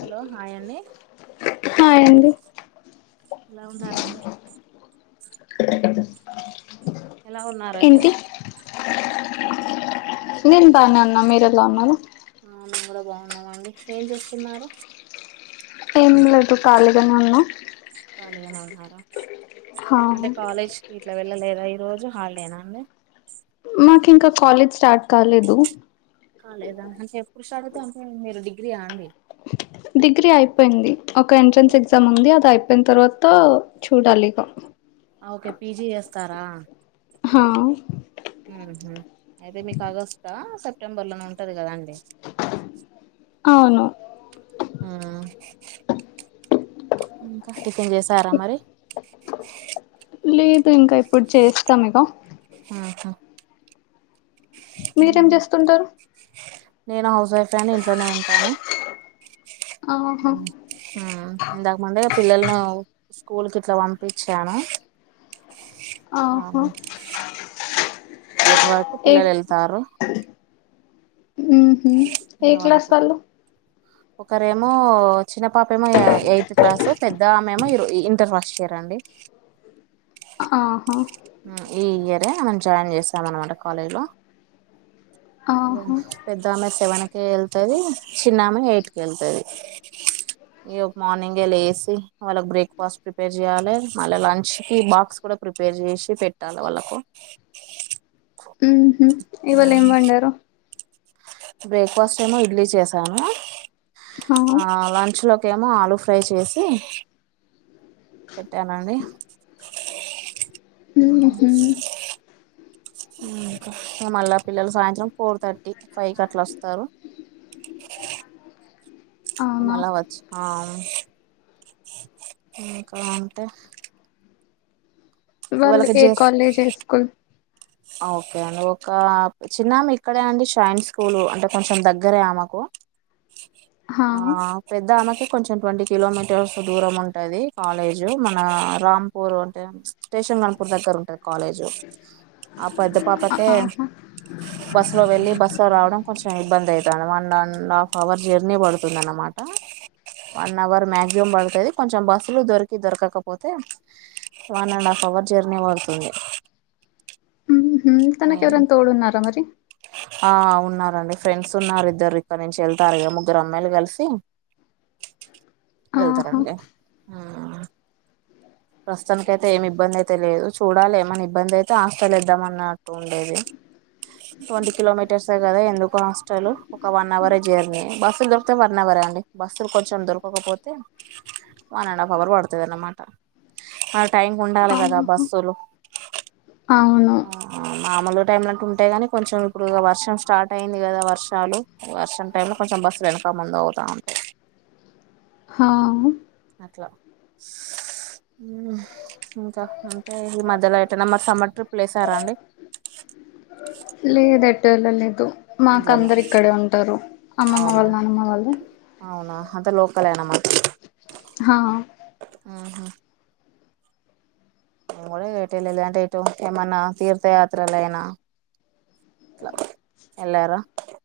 Hello hi అండి hi అండి ఎలా ఉన్నారండి ఎలా ఉన్నారండి ఏంటి నేన్ బానే ఉన్న మీరెలాఉన్నారు అందరం బాగున్నామండి ఏం చూస్తున్నారు ఏం లేదు ఖాళీగానే ఉన్నా ఖాళీగానే ఉన్నార హా అంటే కాలేజ్ ఇట్లా వెళ్ళలేదా ఈ రోజు హాలిడేనా అండి మాకు ఇంకా కాలేజ్ స్టార్ట్ కాలేదు కాలేదా అంటే ఎప్పుడు స్టార్ట్ అవుతాయ్ అంటే మీరు డిగ్రీ అండి డిగ్రీ అయిపోయింది ఒక ఎంట్రన్స్ ఓకే ఎగ్జామ్ ఉంది అది అయిపోయిన తర్వాత చూడాలి ఇగ ఓకే పీజీ చేస్తారా హా అయితే మీకు ఆగస్ట్ట సెప్టెంబర్ లోనే ఉంటది కదా అండి అవును ఆ ఇంకా టిఫెన్ చేసారా మరి లేదు ఇంకా ఇప్పుడు చేస్తానిగా ఆహా మీరేం చేస్తుంటారు నేను హౌస్ వైఫ్ అని ఇంట్లోనే ఉంటాను ఆహా ఉ ఇంతాక ముందె పిల్లలను స్కూల్ కి ఇట్లా పంపించాను ఆహో అవును ఎయిట్ వరకు పిల్లలు ఎళ్తారు ఊహ్మ్ ఇగ ఏ క్లాస్ వాళ్ళకు వాళ్ళు ఒకరేమో చిన్న పాపేమో ఎయిత్ క్లాసు పెద్దమేమో ఇంటర్ ఫస్ట్ ఇయరండి ఆహా ఈ ఇయరే అమ్మేను జాయిన్ చేసాం అనమాట కాలేజ్లో ఆహా పెద్దామె సెవెన్ కి వెళ్తుది చిన్నమే ఎయిట్కి వెళ్తుది అ ఇక మార్నింగ్ ఎ లేసి వాళ్ళకి బ్రేక్ఫాస్ట్ ప్రిపేర్ చెయాలి, మళ్ళీ లంచ్ కి బాక్స్ కూడా ప్రిపేర్ చేసి పెట్టాల వాళ్ళకు. మ్ హు ఇవాళ ఏం వండారు? బ్రేక్ఫాస్ట్ ఏమో ఇడ్లీ చేసాను, హా ఆ లంచ్ లో కేమో ఆలుూ ఫ్రై చేసి పెట్టానండి. మ్ తుమ్ మ్ మళ్ళా పిల్లలు సాయంత్రం ఫోర్ థర్టీ, ఫైవ్ కి అట్ల వస్తారు. అవునా మళ్ళ వచ్చి ఆమ్ ఇంకా అంటే వాళ్ళు ఇవాళకి ఏ కాలేజ్ ఏ స్కూల్ ఓకె అండి ఒక చిన్నామె ఇక్కడే అండి షైన్ స్కూల్ అంటే కొంచెం దగ్గరే ఆమెకు హా ఆ పెద్ద ఆమెకి కొంచెం ట్వంటీ కిలోమీటర్స్ దూరం ఉంటది కాలేజు మన రాంపూర్ అంటే స్టేషన్ గణపూర్ దగ్గర ఉంటది కాలేజు ఆ పెద్ద పాపకె ఆహా బస్ లో వెళ్ళి బస్సు లో రావడం కొంచెం ఇబ్బంది అయితాంది, one and half hour journey పడుతుంది అనమాట. వన్ అవర్ మాక్సిమం పడుతుది కొంచెం బస్సులు దొరికి దొరకకపోతే, one and half hour journey పడుతుంది. మ్ హు తనకి ఎవరన్నా తోడు ఉన్నారా మరి? ఆ ఉన్నారండి ఫ్రెండ్స్ ఉన్నారు ఇద్దరు ఇక్కడి నుంచి వెళ్తారు గా ముగ్గురు అమ్మాయిలు కలిసి, ఆహా వెళ్తారండి మ్ ప్రస్తుతానికి అయితే ఏమి ఇబ్బంది అయితే లేదు చూడాలి ఏమనా ఇబ్బంది అయితే హాస్టల్లో ఏద్దాం అన్నట్టు ఉండేది. ట్వంటీ కిలోమీటర్సే కదా ఎందుకు హాస్టల్? ఒక వన్ అవరె జర్నీ బస్సులు దొరికితే వన్ అవరె అండి, బస్సులు కొంచెం దొరకకపోతే వన్ అండ్ హాఫ్ అవర్ పడతది అన్నమాట. ఆ టైంకి ఉండాలి కదా ఆహా బస్సులు అవును మామూలు టైమ్ ల అంటే ఉంటాయి కాని, కొంచెం ఇప్పుడు ఇగ వర్షం స్టార్ట్ అయింది కదా వర్షాలు వర్షం టైమ్ లో కొంచెం బస్సులు వెనక ముందు అవుతా ఉంటాయి. హా అట్ల మ్ ఇంకా అంటే ఈ మధ్యలో ఎటన మరి సమ్మర్ ట్రిప్లు ఏసారా అండి? లేదు ఎటు ఎళ్ళలేదు మాకు ఇంట్లోనే అందరు ఇక్కడే ఉంటారు, అమ్మమ్మ అవునా వాళ్ళు నానమ్మ వాళ్ళు. అవునా అంతా లోకలే అన్నమా హ మ్హ్ మేము కూడా ఇగ ఎటు ఎల్లలా అంటే ఎటు ఏమన్నా తీర్థయాత్రలయినా ఇట్ల ఎల్లార?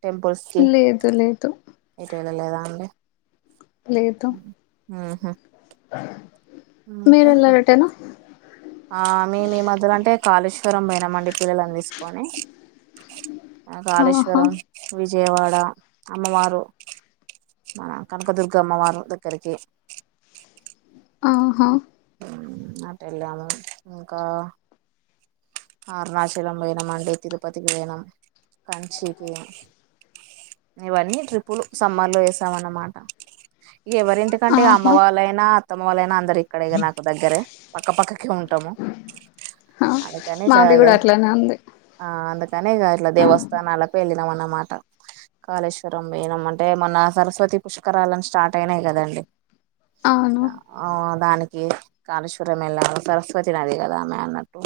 టెంపుల్స్ కి లేదు లేదు ఎటు ఎళ్లలేదా అండి? మ్ మ్హ్ ఆ ఇంకా ఆ మేం ఈ మధ్యలో అంటే కాళేశ్వరం పోయినామండి పిల్లలని తీసుకొని ఆ ఆహా కాళేశ్వరం, విజయవాడ అమ్మవారు మన కనకదుర్గ అమ్మవారి దగ్గరికి. ఆహా మ్ అటు ఎళ్ళాము ఇంకా అరుణాచలం పోయినాం అండి తిరుపతికి పోయినాం కంచిీకి ఇవన్నీ ట్రిప్పుల్ సమ్మర్ లో వేస్తాం అన్నమాట ఎవరి ఎందుకంటే అమ్మ ఆహా వాళ్ళైనా అత్తమ్మ వాళ్ళైనా అందరు ఇక్కడే నాకు దగ్గరే పక్కపక్కకిే ఉంటాము హా అందుకని మాది ఇట్లాగ కూడా అట్లానే ఉంది ఆ అందుకనే ఇగ ఇట్లా దేవస్థానాలకు వెళ్ళినాం అన్నమాట కాళేశ్వరం మేనం అంటే మన సరస్వతి పుష్కరాలను స్టార్ట్ ట్టయినయి కదా అండి అవును దానికి కాళేశ్వరం వెళ్ళి సరస్వతి నది కదా ఆమె అన్నట్టు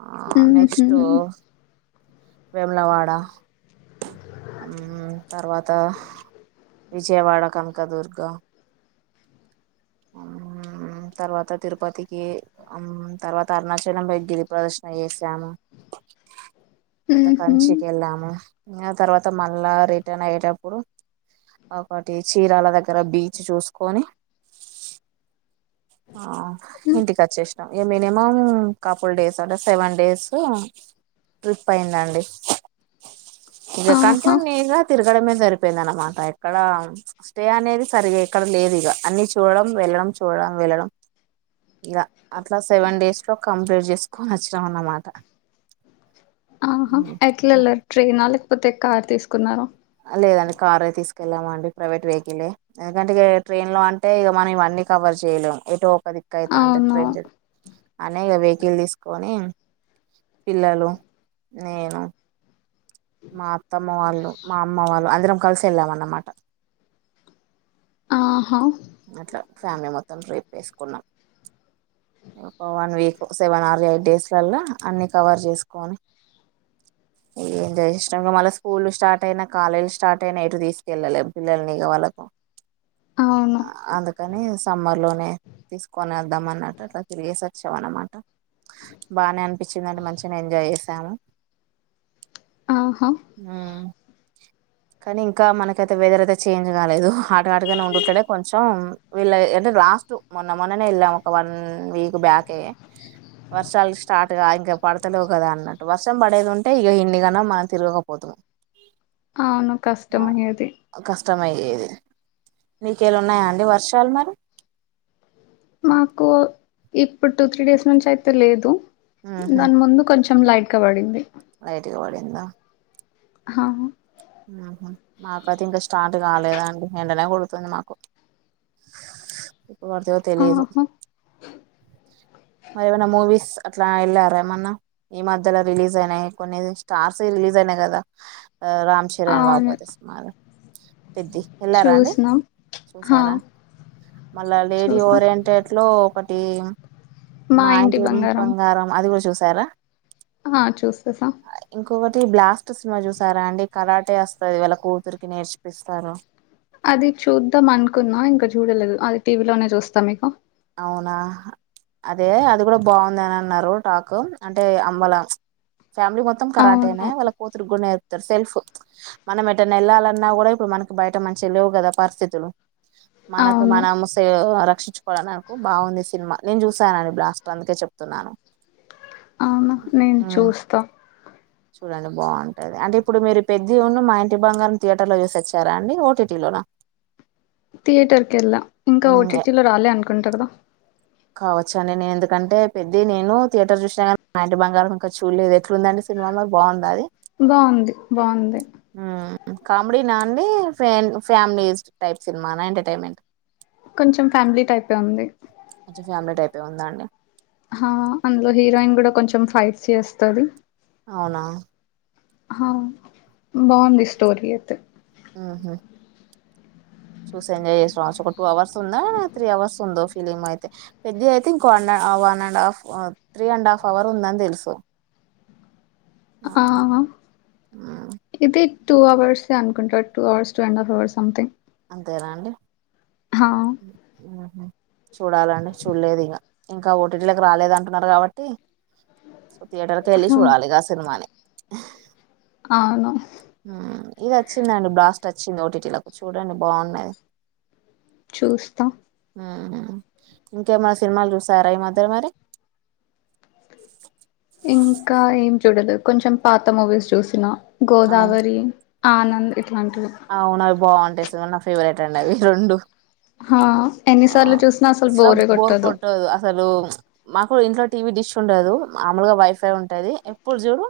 ఆ ఉహు నెక్స్ట్ వేములవాడ ఉమ్ తర్వాత విజయవాడ కనకదుర్గ మ్ తర్వాత తిరుపతికి తర్వాత అరుణాచలంపైై గిరి ప్రదర్శన చేసాము తర్వాత ఉహు కంచికి వెళ్ళాము ఇంకా తర్వాత మళ్ళా రిటర్న్ అయ్యేటప్పుడు ఒకటి చీరాల దగ్గర బీచ్ చూసుకొని ఆ ఇంటికి వచ్చేసినాం ఎ మినిమం కపుల్ డేస్ అంటే సెవెన్ డేస్ ట్రిప్ అయిందండి ఇక ఆహా కంటిన్యూగ తిరగడమే సరిపోయింది అనమాట ఎక్కడ స్టే అనేది సరిగ ఎక్కడ లేదు ఇక అన్ని చూడడం వెళ్ళడం చూడ వెళ్ళడం ఇగ అట్లా సెవెన్ డేస్ లో కంప్లీట్ చేసుకొని వచ్చినాంఅన్నమాట ఆహా ఎట్ల వెళ్లరు ట్రైన లేకపోతే కార్ తీసుకున్నారు లేదండి కారే తీసుకెళ్లాం అండి ప్రైవేట్ వెహికలే ఎందుకంటే ఇక ట్రైన్ లో అంటే ఇక మనం ఇవన్నీ కవర్ చేయలేము ఎటుో ఒక దిక్క అవుత అంటే అవును ట్రైన్ చ అనే ఇక వెహికల్ తీసుకొని పిల్లలు నేను మా అత్తమ్మ వాళ్ళు మా అమ్మ వాళ్ళు అందరం కలిసి వెళ్లాం అన్నమాట ఆహ అట్ల ఫ్యామిలీ మొత్తం పోయి ట్రిప్ వేసుకున్నాం ఒక one week seven or eight days లల్ల అన్ని కవర్ చేసుకోని ఎందయి ఇష్టం మళ్ళీ స్కూల్ స్టార్ట్ అయిన కాలేజ్ స్టార్ట్ అయినా ఎటు తీసుకెళ్ళలేం పిల్లల్ని ఇక వాళకు అవును అందు కని సమ్మర్ లోనే తీసుకొని వెల్ద్దాం అన్నట్టు అట్లా తిరిగేస వచ్చాం అనమాట బానే అనిపించిందండి మంచిగ నె ఎంజాయ్ చేసాము ఆహ హు కానీ ఇంక మనకైతే వెదర్ అయితే చేంజ్ కాలేదు హాట్గా హాట్గానే ఉండుంటనే కొంచెం వీళ్ళ అంటే లాస్ట్ మొన్న మొన్ననే వెళ్ళాము ఒక వన్ వీక్ బ్యాకే వర్షాలు స్టార్ట్ ఇంకా పడతలేవు కదా అన్నట్టు వర్షం పడేది ఉంటే ఇక ఇన్ని కన తిరుగ పోతుం అవును కష్టమయ్యేది కష్టం అయ్యేది నీ కాడ ఉన్నాయా అండి వర్షాలు మరి మాకు ఇప్పుడు టూ త్రీ డేస్ నుంచి అయితే లేదు దాని ముందు కొంచెం లైట్ కబడింది లైట్ గ పడిందా హ ఉహు మాకు అయితే ఇంకా స్టార్ట్ కాలేదా అండి ఎండనే కొడుతుంది మాకు ఇప్పుడు పడతాయో తెలియదు ఆహా మరి ఏమైనా మూవీస్ అట్లా వెళ్ళారా ఏమన్నా ఈ మధ్యలో రిలీజ్ అయినాయి స్టార్ సి రిలీజ్ అయినాయి కదా రామ్ చరణ్ బాబు అవును కొత్త సినిమా పెద్ది వెళ్ళారా అండి చూసినాం హా చూసారా మళ్ళా లేడీ చూసాం ఓరియంటెట్ లో ఒకటి మా ఇంటి బంగారం అది కూడా చూసారా ఆ చూసేసా ఇంకొకటి బ్లాస్ట్ సినిమా చూసారా అండి కరాటే వస్తంది వాళ్ళ కూతురికి నేర్చిపిస్తారు అది చూద్దాం అనుకునా ఇంకా చూడలేదు అది టీవీలోనే చూస్తాం ఇగ అవునా అదే అది కూడా బాగుందిని అన్నారు టాక్ అంటే అంబల ఫ్యామిలీ మొత్తం కరాటేనా అవును వాళ్ళ కూతురికీ కూడా నేర్పుతారు సెల్ఫ్ మనం ఎటన్నా వెళ్ళాలన్నా కూడా ఇప్పుడు మనకి బయట మంచిగా లేవు కదా పరిస్థితులు మనకు అవును మనం సే రక్షించు నాకు బాగుంది సినిమా నేను చూసానండి బ్లాస్ట్ర్ అందుకే చెప్తున్నాను అవునా నేను ఉమ్, చూస్తా చూడండి బాగుంటది అంటే ఇప్పుడు మీరు పెద్ద ఉన్న మా ఇంటి బంగారం థియేటర్ లో చూసి వచ్చారా అండి ఓటీటీలోన థియేటర్ కేళ్ళా ఇంకా ఓటీటీ లో రాలే అనుకుంటారు కదా కావచ్చ అండి నేను ఎందుకంటే పెద్దది నేను థియటర్ చూసినకాని మా ఇంటి బంగారం ఇంకా చూడలేదు ఎట్లుందండి సి సినిమా బాగుందా అది బావుంది బావుంది ఉ కామెడి నా అండి ఫ్రెండ్ ఫ్యామిలీయస్ట్ టైప్ సినిమానా ఎంటర్టైన్మెంట్ కొంచెం ఫ్యామిలీ టైపే ఉంది కొంచెం ఫ్యామిలీ టైపే ఉందా అండి హా అందులో హీరోయిన్ కూడా కొంచెం ఫైట్స్ చేస్తది అవునా హా బావుంది స్టోరీ అయితే ఉ హు చూసి ఎంజాయి చేసినవ్ అసలు ఒక టూ అవర్స్ ఉందా త్రీ అవర్స్ ఉందో ఫిలిమ్ అయితే పెద్ది అయితే ఇంకో వ one and half three and half hour ఉందని తెలుసు ఆహా మ్మ్ ఇది టూ అవర్స్ ఏ అనుకుంటా two hours two and half hours something అంతేనా అండి హ ఉ చూడాలండి చూడలేదు ఇంగా ఇంకా ఓటీటీలకు రాలేద అంటున్నారు కాబట్టి సో థియేటర్ కి వెళ్ళి హా చూడాలి ఇగ ఆ సినిమాని ఆ అవును ఉ ఇది వచ్చిందండి బ్లాస్ట్ వచ్చింది ఓటీటీలకు చూడండి బావున్నది చూస్తా ఉ హు ఇంకేమనా సినిమాలు చూసారా ఈ మధ్య మరి ఇంకా ఏం చూడలేదు కొంచెం పాత మూవీస్ చూసినా అవును గోదావరి ఆనంద్ ఇట్లాంటివి అవునవి బావుంటాయి నిజంగ నా ఫేవరెట్ అండి అవి రెండు హా ఆ ఎన్నిసార్లు చూసినా అసలు బోరే బోర్ కొట్టదు, అసలు మాకు ఇంట్లో టీవీ డిష్ ఉండదు, మామూలుగా వైఫై ఉంటది. ఎప్పుడు చూడు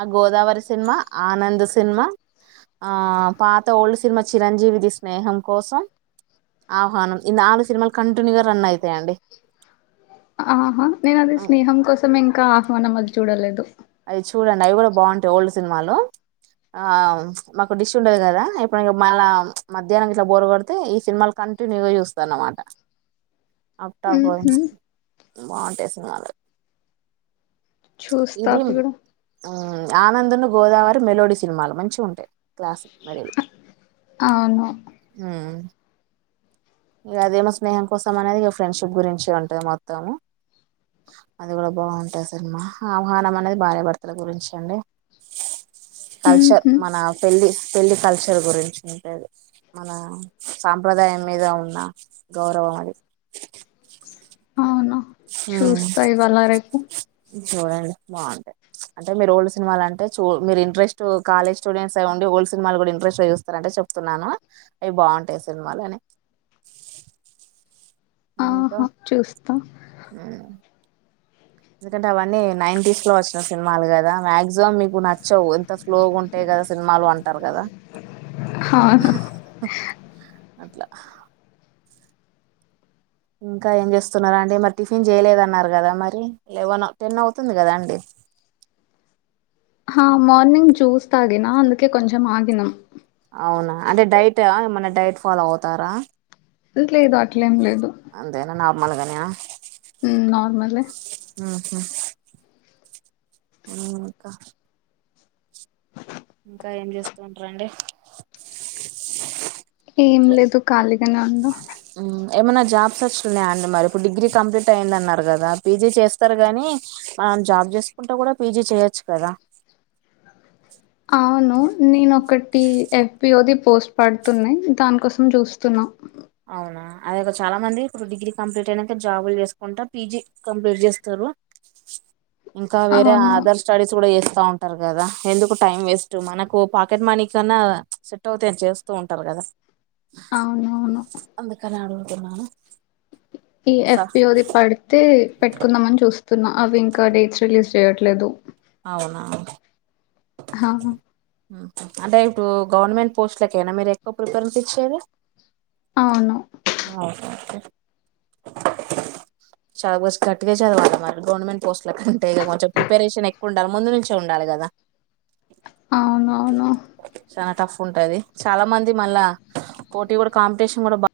ఆ గోదావరి సినిమా, ఆనంద్ సినిమా ఆ పాత ఓల్డ్ సినిమా చిరంజీవిది స్నేహం కోసం ఆహ్వానం ఈ నాలుగు సినిమాలు కంటిన్యూగా రన్ అయితాయండి. ఆహాహా నేను అది స్నేహం కోసం ఇంకా ఆహ్వానం అది చూడలేదు. అవి చూడండి, అవి కూడా బాగుంటాయి ఓల్డ్ సినిమాలు. ఆ మాకు డిష్ ఉండదు కదా ఎప్పుడైనా మళ మధ్యాహ్నం ఇట్లా బోరు కొడితే ఈ సినిమాలు కంటిన్యూగా చూస్తాను అన్నమాట. అంతఃపురం ఉహు బాగుంటాయి సినిమాలు చూస్తా ఇదిం ఇప్పుడు ఆనందున్నూ గోదావరి మెలోడీ సినిమాలు మంచిగ ఉంటాయి క్లాసిక్ [unintelligible] అవును హుమ్ ఇక అదేమో స్నేహ కోసం అనేది ఇగ ఫ్రెండ్షిప్ గురించి ఉంటది మొత్తము. అది కూడా బాగుంటది సినిమా, ఆహ్వానం అనేది భార్యాభర్తల గురించి అండి కల్చర్ ఉహు మన పెళ్ళి పెళ్ళి కల్చర్ గురించి ఉంటది. మన సాంప్రదాయం మీద ఉ న్న గౌరవం అది. అవును మ్మ్, చూస్తా ఇవాళ రేపు చూడండి బాగుంటాయి. అంటే మీరు ఓల్డ్ సినిమాలు అంటే చూ మీరు ఇంట్రెస్ట్ కాలేజ్ స్టూడెంట్స్ అయ్యుండి ఓల్డ్ సినిమాలు కూడా ఇంట్రస్ట్ గా చూస్తారంటే చెప్ ప్తున్నాను అవి బాగుంటాయి సినిమాలు అని ఆహా చూస్తా ఊ ఎందుకంటే అవన్నీ నైన్టీస్ లో వచ్చిన సినిమాలు కదా మాక్సిమం మీకు నచ్చవు ఎంత స్లోగా ఉంట టయి కదా సినిమాలు అంటారు కదా, అవును అట్లా ఇంకా ఏం చేస్తున్నారాండి మరి టిఫిన్ చేయలేదన్నారు కదా మరి లెవెన్ టెన్ అవుతుంది కదా అండి. హ మార్నింగ్ జూస్ తాగినా, అందుకే కొంచం ఆగిన అవునా అంటే డైటా, ఏమన్నా డైట్ ఫాలో అవుతారా? లేదు అట్లేం లేదు అంతేనా నార్మల్గేనా ఉమ్ నార్మలే ఆహా ఇంకా ఇంకా ఏం చేస్తూ ఉంటరండి? ఏం లేదు, ఖాళీగానే ఉన్నా. ఏమన్నా జాబ్స్ వస్తున్నాయండీ, మరి ఇప్పుడు డిగ్రీ కంప్లీట్ అయ్యిందన్నారు కదా పీజీ చేస్తారు గానీ. మనం జాబ్ చేసుకుంటా కూడా పీజీ చెయొచ్చు కదా. అవును నేను ఒకటి ఎఫ్పీఓది పోస్ట్ పడుతున్నాయ్, దానికోసం చూస్తున్నా. అవునా అదిక చాలా మంది ఇప్పుడు డిగ్రీ కంప్లీట్ అయినంక జాబులు చేసుకుంటా పీజీ కంప్లీట్ చేస్తారు. ఇంకా వేరే అవును అదర్శ స్టడీస్ కూడా చేస్తా ఉంటారు కదా, ఎందుకు టైం వేస్ట్ మనకు పాకెట్ మనీ కన్నా అో తేనె చేస్తూ ఉంటారు కదా. అవునవును అందుకనే అడుగుతున్నాను. ఈ ఎఫ్ పి ఓ ది పడితే పెట్టుకుందాం అని చూస్తున్నా అవి ఇంకా డేట్స్ రిలీజ్ చేయట్లేదు అవునా హ అంటే ఇప్పుడు గవర్నమెంట్ పోస్ట్లకైనా మీరు ఎక్కువ ప్రిఫరెన్స్ ఇచ్చేది అవును అవునండి చాలా మోస్ట్ గట్టిగా చదవాలి మరి గవర్నమెంట్ పోస్ట్ల కంటే ఇక కొంచం ప్రిపరేషన్ ఎక్కువ ఉండాలి ముందు నుంచే ఉండాలి కదా అవునవును చాలా టఫ్ ఉంటాది చాలా మంది మళ్ళా పోటీ కూడా కాంపిటీషన్ కూడా బా